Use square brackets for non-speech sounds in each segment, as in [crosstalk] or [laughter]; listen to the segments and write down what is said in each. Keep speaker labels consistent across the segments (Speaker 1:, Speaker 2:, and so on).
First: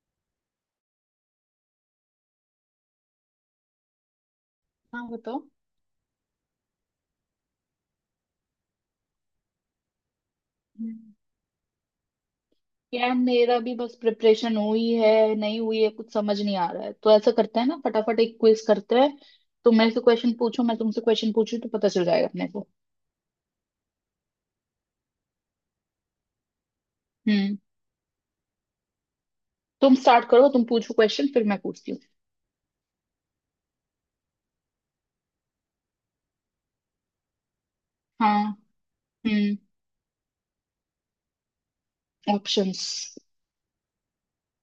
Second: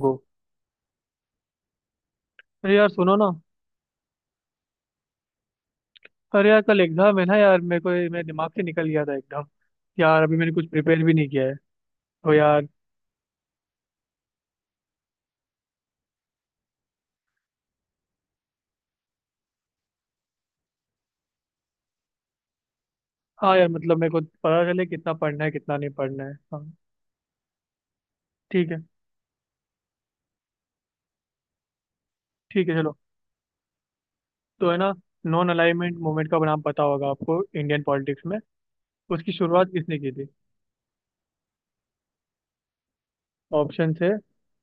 Speaker 1: गो अरे यार सुनो ना।
Speaker 2: हाँ, बताओ।
Speaker 1: अरे यार कल एग्जाम है ना यार, मेरे को मेरे दिमाग से निकल गया था एकदम। यार अभी मैंने कुछ प्रिपेयर भी
Speaker 2: हम्म।
Speaker 1: नहीं किया है, तो यार।
Speaker 2: यार, मेरा भी बस प्रिपरेशन हुई है, नहीं हुई है, कुछ समझ नहीं आ रहा है। तो ऐसा करते हैं ना, फटाफट एक क्विज करते हैं। तुम मेरे से क्वेश्चन पूछो, मैं तुमसे क्वेश्चन पूछूं, तो पता चल जाएगा अपने को।
Speaker 1: हाँ यार, मतलब मेरे को पता चले कितना पढ़ना है कितना नहीं पढ़ना है। हाँ।
Speaker 2: हम्म।
Speaker 1: ठीक है।
Speaker 2: तुम स्टार्ट करो, तुम पूछो क्वेश्चन, फिर मैं पूछती हूँ।
Speaker 1: ठीक है चलो। तो है ना, नॉन अलाइनमेंट मूवमेंट का नाम पता होगा आपको इंडियन पॉलिटिक्स में।
Speaker 2: हाँ।
Speaker 1: उसकी
Speaker 2: हम्म।
Speaker 1: शुरुआत किसने की थी?
Speaker 2: ऑप्शंस?
Speaker 1: ऑप्शन है,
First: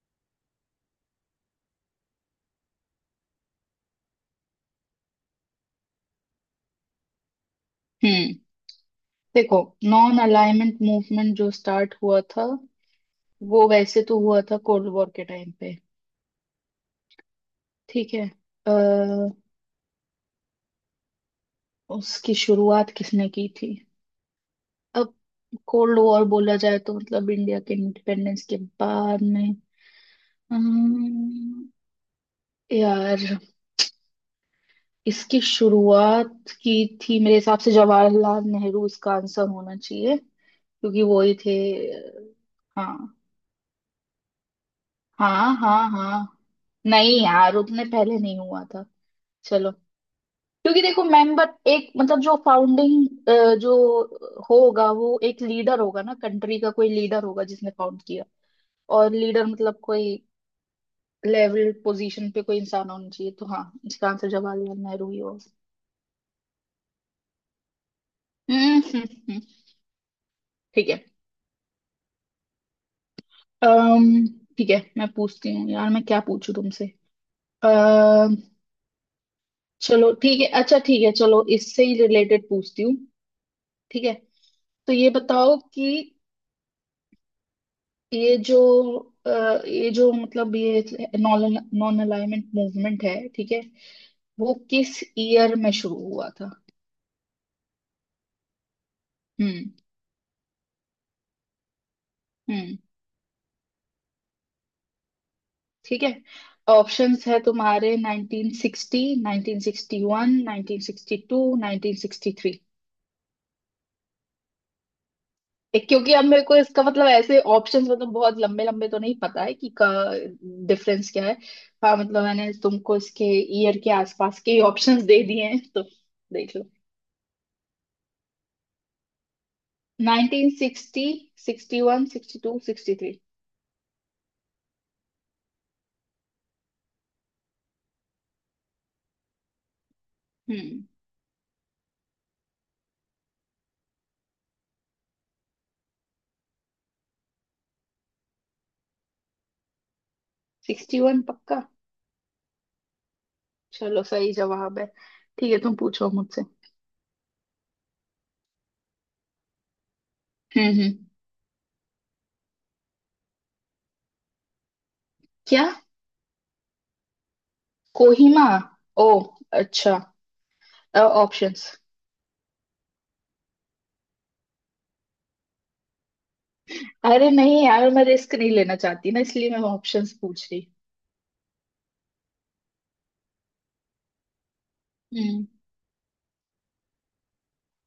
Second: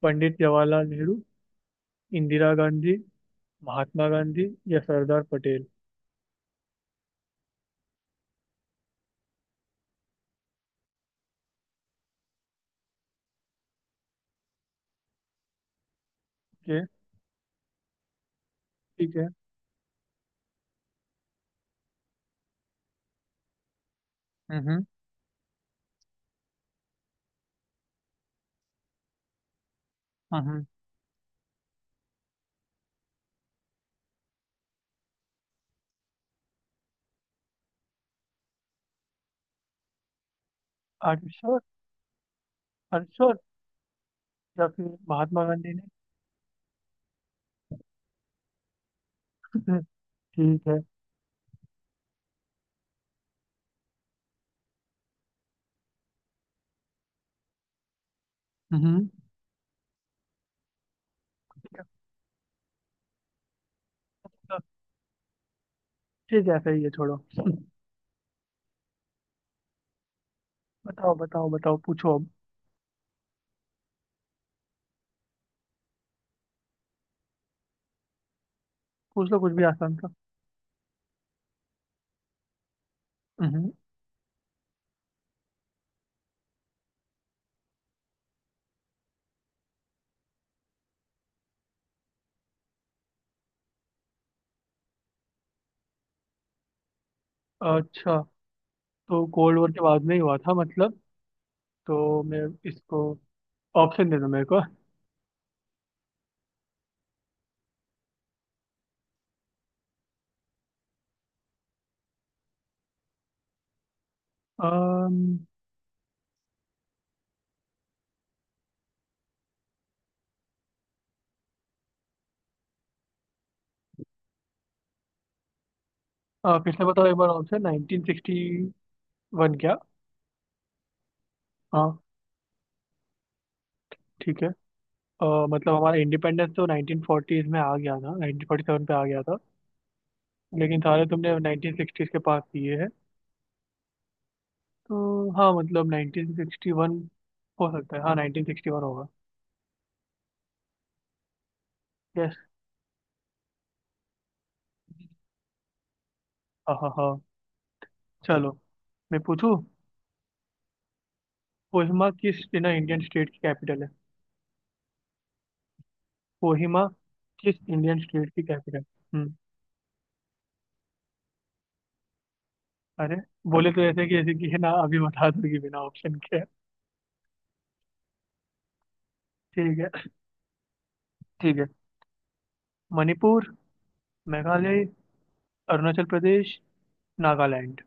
Speaker 1: पंडित जवाहरलाल नेहरू, इंदिरा गांधी, महात्मा गांधी, या सरदार पटेल।
Speaker 2: हम्म। देखो, नॉन अलाइनमेंट मूवमेंट जो स्टार्ट हुआ था वो वैसे तो हुआ था कोल्ड वॉर के टाइम पे।
Speaker 1: ओके।
Speaker 2: ठीक है।
Speaker 1: ठीक है।
Speaker 2: अः उसकी शुरुआत किसने की थी?
Speaker 1: हम्म
Speaker 2: अब कोल्ड वॉर बोला जाए तो मतलब इंडिया के इंडिपेंडेंस के बाद में।
Speaker 1: हम्म। हम्म।
Speaker 2: अम्म, यार, इसकी शुरुआत की थी, मेरे हिसाब से जवाहरलाल नेहरू इसका आंसर होना चाहिए क्योंकि
Speaker 1: आर
Speaker 2: वो ही थे।
Speaker 1: श्योर?
Speaker 2: हाँ,
Speaker 1: आर श्योर? या फिर महात्मा
Speaker 2: हाँ,
Speaker 1: गांधी ने?
Speaker 2: हाँ, हाँ। नहीं यार, उतने पहले नहीं हुआ था। चलो।
Speaker 1: [laughs] ठीक है।
Speaker 2: क्योंकि देखो, मेंबर एक मतलब जो फाउंडिंग जो होगा वो एक लीडर होगा ना, कंट्री का कोई लीडर होगा जिसने फाउंड किया।
Speaker 1: हम्म।
Speaker 2: और लीडर मतलब कोई लेवल पोजीशन पे कोई इंसान होना चाहिए, तो हाँ इसका आंसर
Speaker 1: तो
Speaker 2: जवाहरलाल नेहरू ही होगा।
Speaker 1: ठीक है, सही है, छोड़ो।
Speaker 2: हम्म, हम्म, हम्म। ठीक है।
Speaker 1: बताओ बताओ बताओ, पूछो अब।
Speaker 2: अम्म ठीक है, मैं पूछती हूँ। यार मैं क्या पूछूं तुमसे? अः
Speaker 1: पूछ लो कुछ भी आसान
Speaker 2: चलो
Speaker 1: सा।
Speaker 2: ठीक है, अच्छा ठीक है, चलो इससे ही रिलेटेड पूछती हूँ।
Speaker 1: हम्म।
Speaker 2: ठीक है। तो ये बताओ कि ये जो अ, ये जो मतलब ये नॉन नॉन अलाइनमेंट मूवमेंट है, ठीक है, वो किस ईयर में शुरू हुआ था?
Speaker 1: अच्छा, तो कोल्ड
Speaker 2: हम्म,
Speaker 1: वॉर के बाद में ही हुआ था मतलब। तो मैं
Speaker 2: हम्म।
Speaker 1: इसको ऑप्शन दे दो मेरे को।
Speaker 2: ठीक है, ऑप्शंस है तुम्हारे: 1960, 1961, 1962, 1963।
Speaker 1: अम,
Speaker 2: क्योंकि अब मेरे को इसका मतलब ऐसे ऑप्शंस, मतलब बहुत लंबे लंबे तो नहीं पता है कि का डिफरेंस क्या है। हाँ मतलब मैंने तुमको इसके ईयर के आसपास के ऑप्शंस दे दिए हैं, तो देख लो।
Speaker 1: फिर से बताओ एक बार, ऑप्शन 1961 क्या?
Speaker 2: 1960,
Speaker 1: हाँ,
Speaker 2: 61, 62, 63।
Speaker 1: ठीक है। अ, मतलब हमारा इंडिपेंडेंस तो 1940s में आ गया था, 1947 पे आ गया था। लेकिन
Speaker 2: हम्म।
Speaker 1: सारे तुमने 1960s के पास दिए हैं, तो हाँ मतलब 1961। हो सकता है, हाँ 1961 होगा।
Speaker 2: 61 पक्का।
Speaker 1: यस।
Speaker 2: चलो, सही जवाब है। ठीक है, तुम पूछो मुझसे।
Speaker 1: हाँ हाँ हाँ। चलो, मैं पूछूं।
Speaker 2: हम्म, हम्म।
Speaker 1: कोहिमा किस ना इंडियन स्टेट की कैपिटल है?
Speaker 2: क्या?
Speaker 1: कोहिमा किस इंडियन स्टेट की
Speaker 2: कोहिमा?
Speaker 1: कैपिटल?
Speaker 2: ओ,
Speaker 1: हम्म।
Speaker 2: अच्छा। ऑप्शंस?
Speaker 1: अरे बोले तो ऐसे कि है ना, अभी बता दूंगी बिना ऑप्शन के।
Speaker 2: अरे नहीं यार, मैं रिस्क नहीं लेना चाहती ना, इसलिए मैं
Speaker 1: ठीक है।
Speaker 2: ऑप्शंस पूछ रही।
Speaker 1: ठीक है। मणिपुर, मेघालय,
Speaker 2: हम्म,
Speaker 1: अरुणाचल प्रदेश, नागालैंड।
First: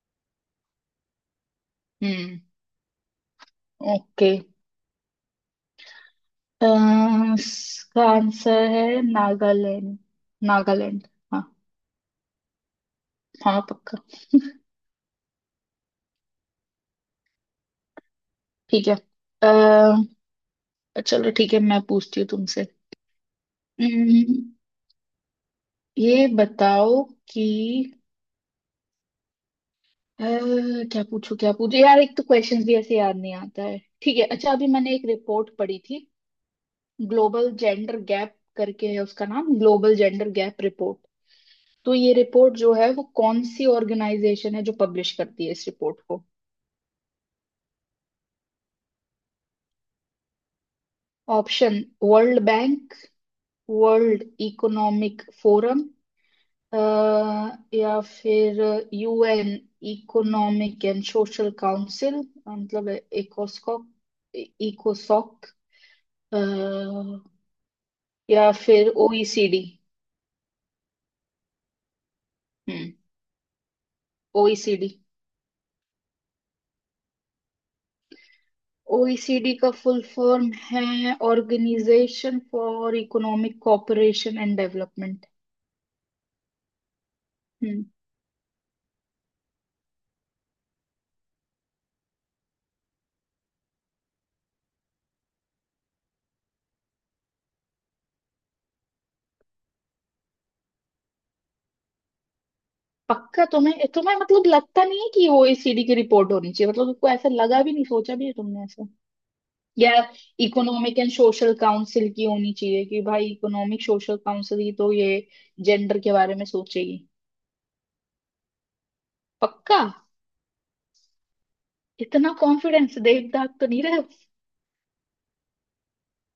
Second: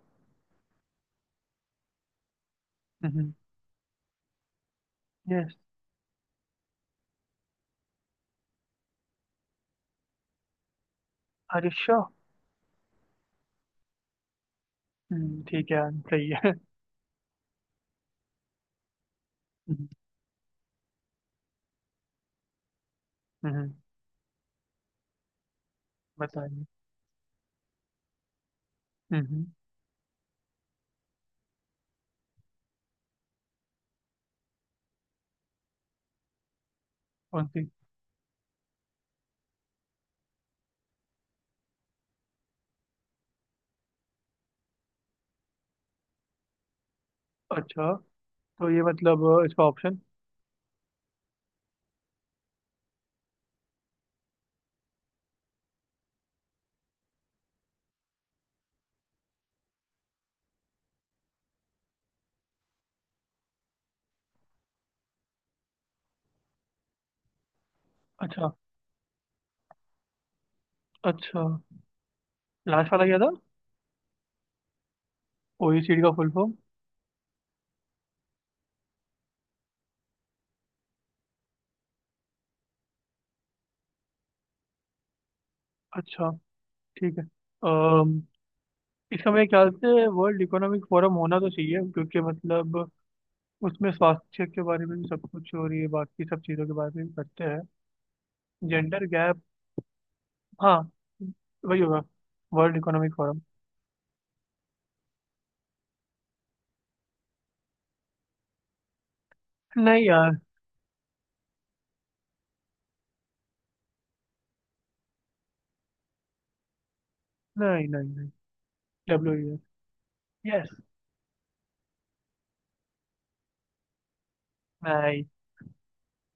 Speaker 2: हम्म।
Speaker 1: हम्म।
Speaker 2: ओके।
Speaker 1: यस।
Speaker 2: इसका आंसर है नागालैंड। नागालैंड। हाँ।
Speaker 1: अरे श्योर?
Speaker 2: हाँ, पक्का।
Speaker 1: हम्म, ठीक है। सही है।
Speaker 2: ठीक है।
Speaker 1: हम्म।
Speaker 2: अ, चलो ठीक है, मैं पूछती हूँ तुमसे।
Speaker 1: हम्म।
Speaker 2: हम्म, ये
Speaker 1: बताइए।
Speaker 2: बताओ कि
Speaker 1: हम्म।
Speaker 2: अ, क्या पूछो, क्या पूछो, यार एक तो क्वेश्चंस भी ऐसे याद नहीं आता है। ठीक है, अच्छा अभी मैंने एक रिपोर्ट पढ़ी थी,
Speaker 1: कौन
Speaker 2: ग्लोबल
Speaker 1: सी?
Speaker 2: जेंडर गैप करके है उसका नाम, ग्लोबल जेंडर गैप रिपोर्ट। तो ये रिपोर्ट जो है, वो कौन सी ऑर्गेनाइजेशन है जो पब्लिश करती है इस रिपोर्ट को?
Speaker 1: अच्छा, तो ये मतलब इसका option.
Speaker 2: Option: world bank, world economic forum, या फिर UN economic and Social council, मतलब इकोस्कॉक, इकोसॉक,
Speaker 1: अच्छा।
Speaker 2: या फिर ओईसीडी।
Speaker 1: अच्छा, लास्ट
Speaker 2: हम्म।
Speaker 1: वाला क्या था?
Speaker 2: ओईसीडी?
Speaker 1: ओईसीडी का फुल फॉर्म?
Speaker 2: ओईसीडी का फुल फॉर्म है Organisation for Economic Cooperation and Development.
Speaker 1: अच्छा। ठीक है।
Speaker 2: हम्म।
Speaker 1: अम, इसका मेरे ख्याल से वर्ल्ड इकोनॉमिक फोरम होना तो चाहिए, क्योंकि मतलब उसमें स्वास्थ्य के बारे में भी सब कुछ हो रही है, बाकी सब चीज़ों के बारे में भी करते हैं, जेंडर गैप। हाँ, वही होगा, वर्ल्ड इकोनॉमिक फोरम।
Speaker 2: पक्का? तुम्हें तुम्हें मतलब लगता नहीं है कि ओईसीडी की रिपोर्ट होनी चाहिए? मतलब तुमको ऐसा लगा भी नहीं, सोचा भी है तुमने ऐसा? या
Speaker 1: नहीं यार।
Speaker 2: इकोनॉमिक एंड सोशल काउंसिल की होनी चाहिए, कि भाई इकोनॉमिक सोशल काउंसिल ही तो ये जेंडर के बारे में सोचेगी?
Speaker 1: नहीं नहीं नहीं। डब्ल्यू।
Speaker 2: पक्का?
Speaker 1: यस।
Speaker 2: इतना कॉन्फिडेंस, देख दाग तो नहीं रहे।
Speaker 1: नहीं।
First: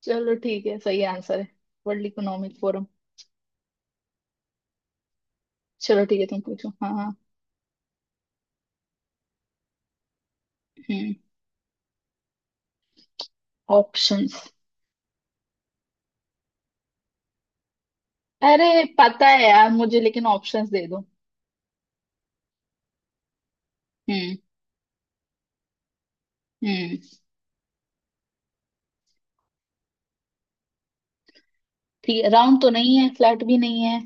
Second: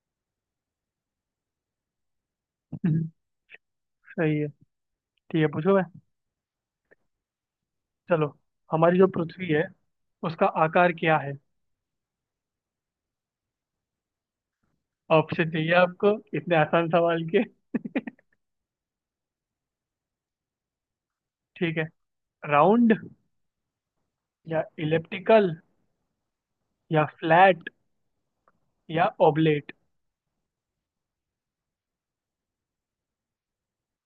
Speaker 2: चलो ठीक है, सही आंसर है वर्ल्ड इकोनॉमिक फोरम।
Speaker 1: [laughs] सही है। ठीक है पूछो मैं।
Speaker 2: चलो ठीक है, तुम पूछो। हाँ, हाँ।
Speaker 1: चलो। हमारी जो पृथ्वी है, उसका आकार
Speaker 2: हम्म।
Speaker 1: क्या है?
Speaker 2: ऑप्शंस?
Speaker 1: ऑप्शन चाहिए आपको इतने आसान सवाल के?
Speaker 2: अरे पता है यार मुझे, लेकिन ऑप्शंस दे दो।
Speaker 1: ठीक है। राउंड,
Speaker 2: हम्म,
Speaker 1: या इलिप्टिकल,
Speaker 2: हम्म।
Speaker 1: या फ्लैट, या ओबलेट।
Speaker 2: ठीक है, राउंड तो नहीं है, फ्लैट भी नहीं है।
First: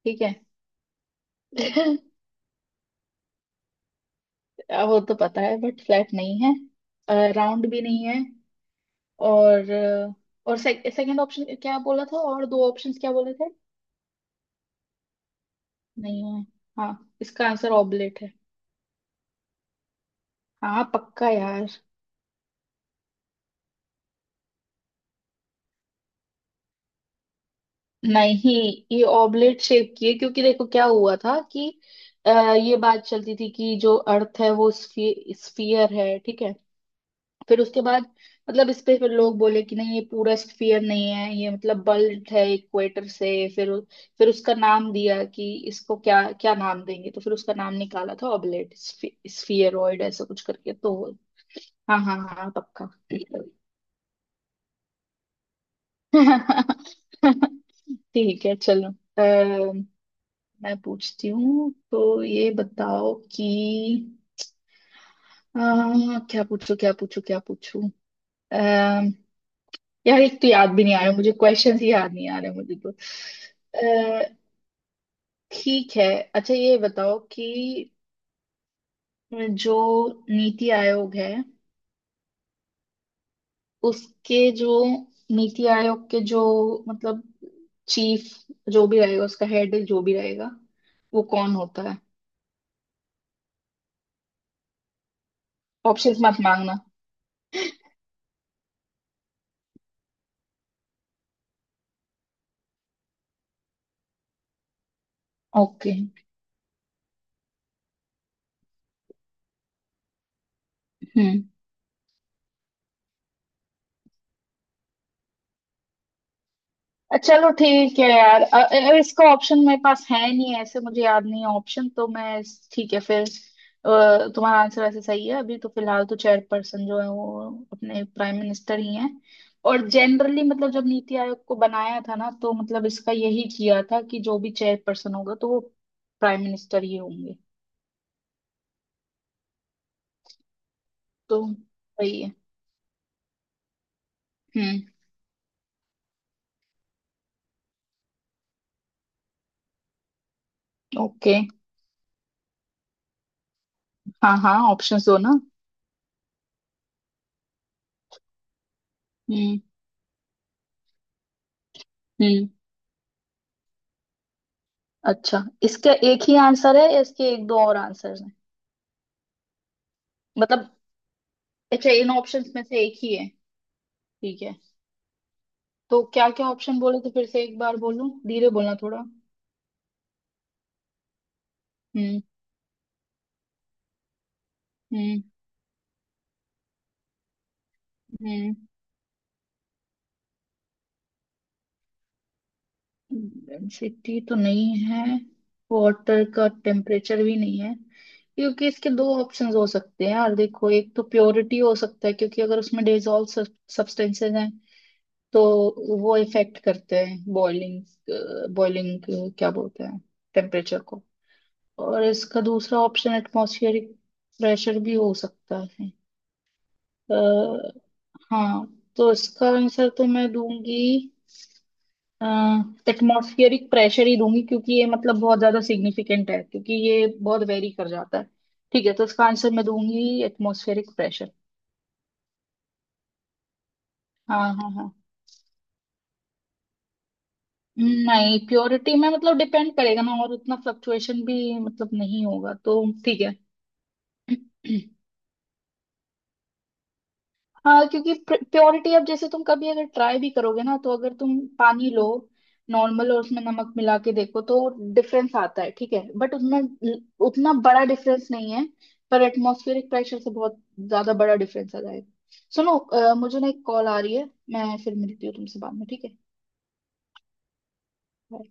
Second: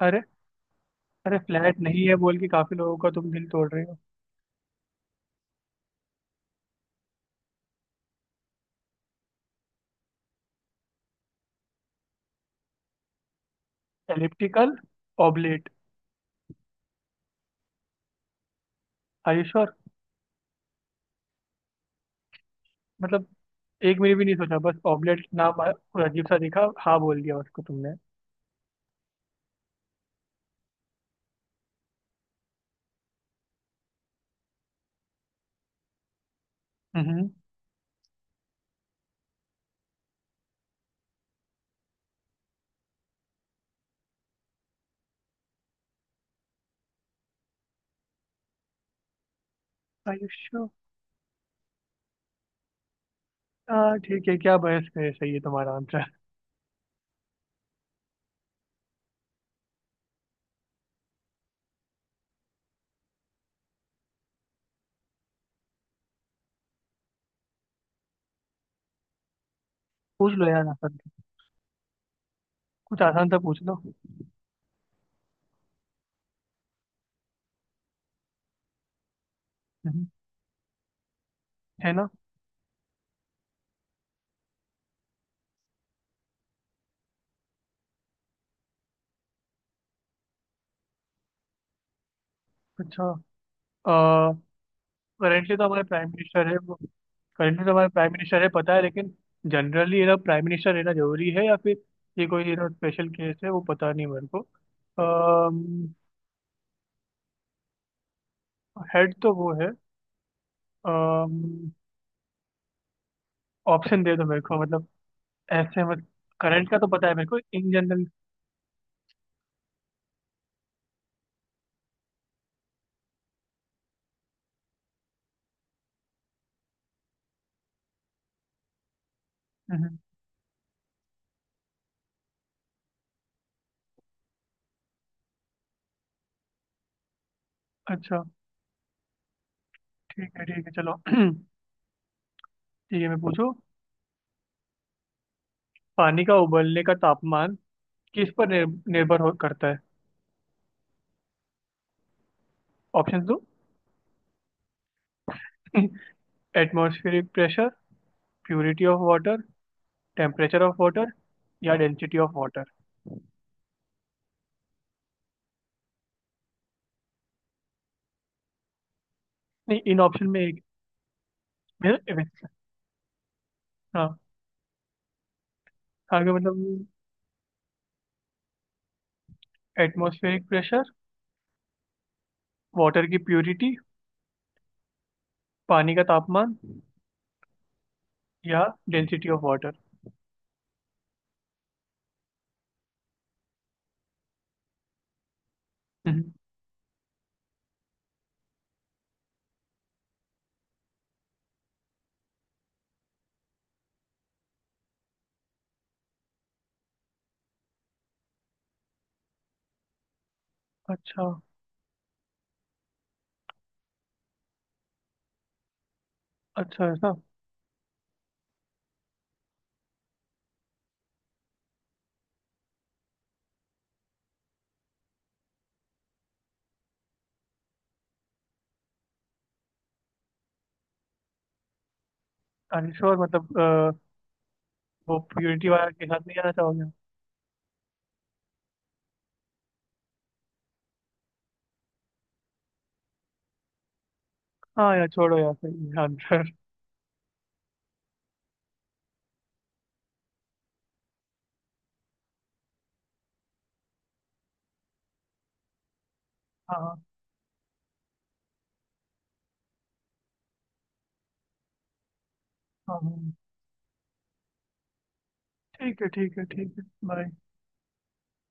Speaker 1: अरे।
Speaker 2: ठीक है।
Speaker 1: अरे फ्लैट नहीं है
Speaker 2: [laughs]
Speaker 1: बोल के काफी लोगों का तुम दिल तोड़ रहे हो।
Speaker 2: वो तो पता है बट फ्लैट नहीं है, राउंड भी नहीं है। और अ, और सेकंड ऑप्शन क्या बोला था, और दो ऑप्शंस क्या बोले थे?
Speaker 1: एलिप्टिकल। ओबलेट।
Speaker 2: नहीं है। हाँ, इसका आंसर ऑबलेट है।
Speaker 1: Are you sure?
Speaker 2: हाँ पक्का यार।
Speaker 1: मतलब एक मिनट भी नहीं सोचा, बस ऑबलेट नाम आया, कोई अजीब सा दिखा, हाँ बोल दिया उसको तुमने।
Speaker 2: नहीं, ये ऑबलेट शेप की है। क्योंकि देखो, क्या हुआ था कि अ, ये बात चलती थी कि जो अर्थ है वो स्फीयर है, ठीक है।
Speaker 1: हम्म।
Speaker 2: फिर उसके बाद मतलब इस पे फिर लोग बोले कि नहीं, ये पूरा स्फीयर नहीं है, ये मतलब बल्ब है इक्वेटर से। फिर उ- फिर उसका नाम दिया कि इसको क्या क्या नाम देंगे, तो फिर उसका नाम निकाला था ऑबलेट स्फीयरॉइड
Speaker 1: आर
Speaker 2: ऐसा
Speaker 1: यू
Speaker 2: कुछ
Speaker 1: श्योर?
Speaker 2: करके। तो हाँ, हाँ, हाँ, हाँ, पक्का।
Speaker 1: हाँ ठीक है, क्या बहस है, सही है तुम्हारा आंसर।
Speaker 2: [laughs] ठीक है चलो। मैं पूछती हूँ, तो ये बताओ कि अ, क्या पूछूं, क्या पूछूं, क्या पूछूं? अम्म, यार
Speaker 1: पूछ
Speaker 2: एक
Speaker 1: लो
Speaker 2: तो
Speaker 1: यार
Speaker 2: याद भी नहीं
Speaker 1: आसान
Speaker 2: आ रहा
Speaker 1: सा।
Speaker 2: मुझे, क्वेश्चन ही याद नहीं आ रहे मुझे तो।
Speaker 1: कुछ आसान सा पूछ लो।
Speaker 2: अ, ठीक है, अच्छा ये बताओ कि जो
Speaker 1: हम्म।
Speaker 2: नीति आयोग है,
Speaker 1: है ना?
Speaker 2: उसके जो नीति आयोग के जो मतलब चीफ जो भी रहेगा, उसका हेड जो भी रहेगा, वो कौन होता है?
Speaker 1: अच्छा, करेंटली तो हमारे प्राइम
Speaker 2: ऑप्शंस मत
Speaker 1: मिनिस्टर है वो।
Speaker 2: मांगना।
Speaker 1: करेंटली तो हमारे प्राइम मिनिस्टर है पता है, लेकिन जनरली ये ना प्राइम मिनिस्टर रहना जरूरी है, या फिर ये कोई ये ना स्पेशल केस है, वो पता नहीं मेरे को।
Speaker 2: ओके।
Speaker 1: हेड तो वो है।
Speaker 2: हम्म।
Speaker 1: ऑप्शन दे दो मेरे को मतलब, ऐसे मत, करंट का तो पता है मेरे को,
Speaker 2: चलो
Speaker 1: इन
Speaker 2: ठीक
Speaker 1: जनरल।
Speaker 2: है यार, इसका ऑप्शन मेरे पास है नहीं, ऐसे मुझे याद नहीं है ऑप्शन तो ठीक है फिर। तुम्हारा आंसर वैसे सही है। अभी तो फिलहाल तो चेयरपर्सन जो है वो अपने प्राइम मिनिस्टर ही हैं। और जनरली मतलब जब नीति आयोग को बनाया था ना, तो मतलब इसका यही किया था कि जो भी चेयरपर्सन होगा तो वो प्राइम मिनिस्टर ही होंगे।
Speaker 1: अच्छा। ठीक है चलो। [clears throat]
Speaker 2: तो सही है।
Speaker 1: ठीक है मैं पूछू।
Speaker 2: हम्म।
Speaker 1: पानी का उबलने का तापमान किस पर निर्भर हो करता है?
Speaker 2: ओके।
Speaker 1: ऑप्शन दो।
Speaker 2: हाँ हाँ, ऑप्शन दो ना।
Speaker 1: Atmospheric pressure, purity of water,
Speaker 2: hmm,
Speaker 1: [laughs] temperature of water, या डेंसिटी ऑफ
Speaker 2: हम्म।
Speaker 1: वाटर।
Speaker 2: अच्छा, इसका एक ही आंसर है या इसके एक दो और आंसर हैं?
Speaker 1: नहीं इन ऑप्शन में एक
Speaker 2: मतलब, अच्छा इन
Speaker 1: में-
Speaker 2: ऑप्शंस में से एक ही है।
Speaker 1: हाँ,
Speaker 2: ठीक है। तो क्या
Speaker 1: आगे
Speaker 2: क्या ऑप्शन
Speaker 1: मतलब
Speaker 2: बोले थे फिर से एक बार, बोलो धीरे बोलना थोड़ा।
Speaker 1: एटमॉस्फेरिक प्रेशर,
Speaker 2: हम्म,
Speaker 1: वाटर की प्योरिटी,
Speaker 2: हम्म,
Speaker 1: पानी का तापमान,
Speaker 2: हम्म।
Speaker 1: या डेंसिटी ऑफ वाटर।
Speaker 2: डेंसिटी तो नहीं है। वाटर का टेम्परेचर भी नहीं है। क्योंकि इसके दो ऑप्शंस हो सकते हैं यार, देखो, एक तो प्योरिटी हो सकता है, क्योंकि अगर उसमें डिजॉल्व सब्सटेंसेस हैं तो वो इफेक्ट करते हैं बॉइलिंग, बॉइलिंग क्या बोलते हैं, टेम्परेचर को।
Speaker 1: अच्छा।
Speaker 2: और इसका दूसरा ऑप्शन एटमॉस्फेरिक प्रेशर भी हो सकता है।
Speaker 1: अच्छा ऐसा।
Speaker 2: अ, हाँ। तो इसका आंसर तो मैं दूंगी, एटमॉस्फेरिक प्रेशर ही दूंगी क्योंकि ये मतलब बहुत ज्यादा सिग्निफिकेंट है, क्योंकि ये बहुत वेरी कर जाता है। ठीक है, तो इसका आंसर मैं दूंगी एटमॉस्फेरिक प्रेशर।
Speaker 1: अरे श्योर, मतलब
Speaker 2: हाँ, हाँ, हाँ।
Speaker 1: वो प्योरिटी वाला के साथ नहीं जाना चाहोगे?
Speaker 2: नहीं, प्योरिटी में मतलब डिपेंड करेगा ना, और उतना फ्लक्चुएशन भी मतलब नहीं होगा, तो ठीक है।
Speaker 1: हाँ
Speaker 2: [clears throat]
Speaker 1: यार छोड़ो यार, सही है आंसर।
Speaker 2: हाँ, क्योंकि प्योरिटी अब जैसे तुम कभी अगर ट्राई भी करोगे ना, तो अगर तुम पानी लो नॉर्मल और उसमें नमक मिला के देखो, तो डिफरेंस आता है ठीक है, बट उतना
Speaker 1: हाँ हाँ।
Speaker 2: उतना बड़ा डिफरेंस नहीं है। पर एटमॉस्फेरिक प्रेशर से बहुत ज्यादा बड़ा डिफरेंस आ जाएगा। सुनो,
Speaker 1: हाँ, हाँ।
Speaker 2: मुझे ना एक कॉल आ रही है। मैं फिर मिलती हूँ तुमसे बाद में,
Speaker 1: ठीक
Speaker 2: ठीक
Speaker 1: है
Speaker 2: है।
Speaker 1: ठीक है ठीक है, बाय।
Speaker 2: Bye.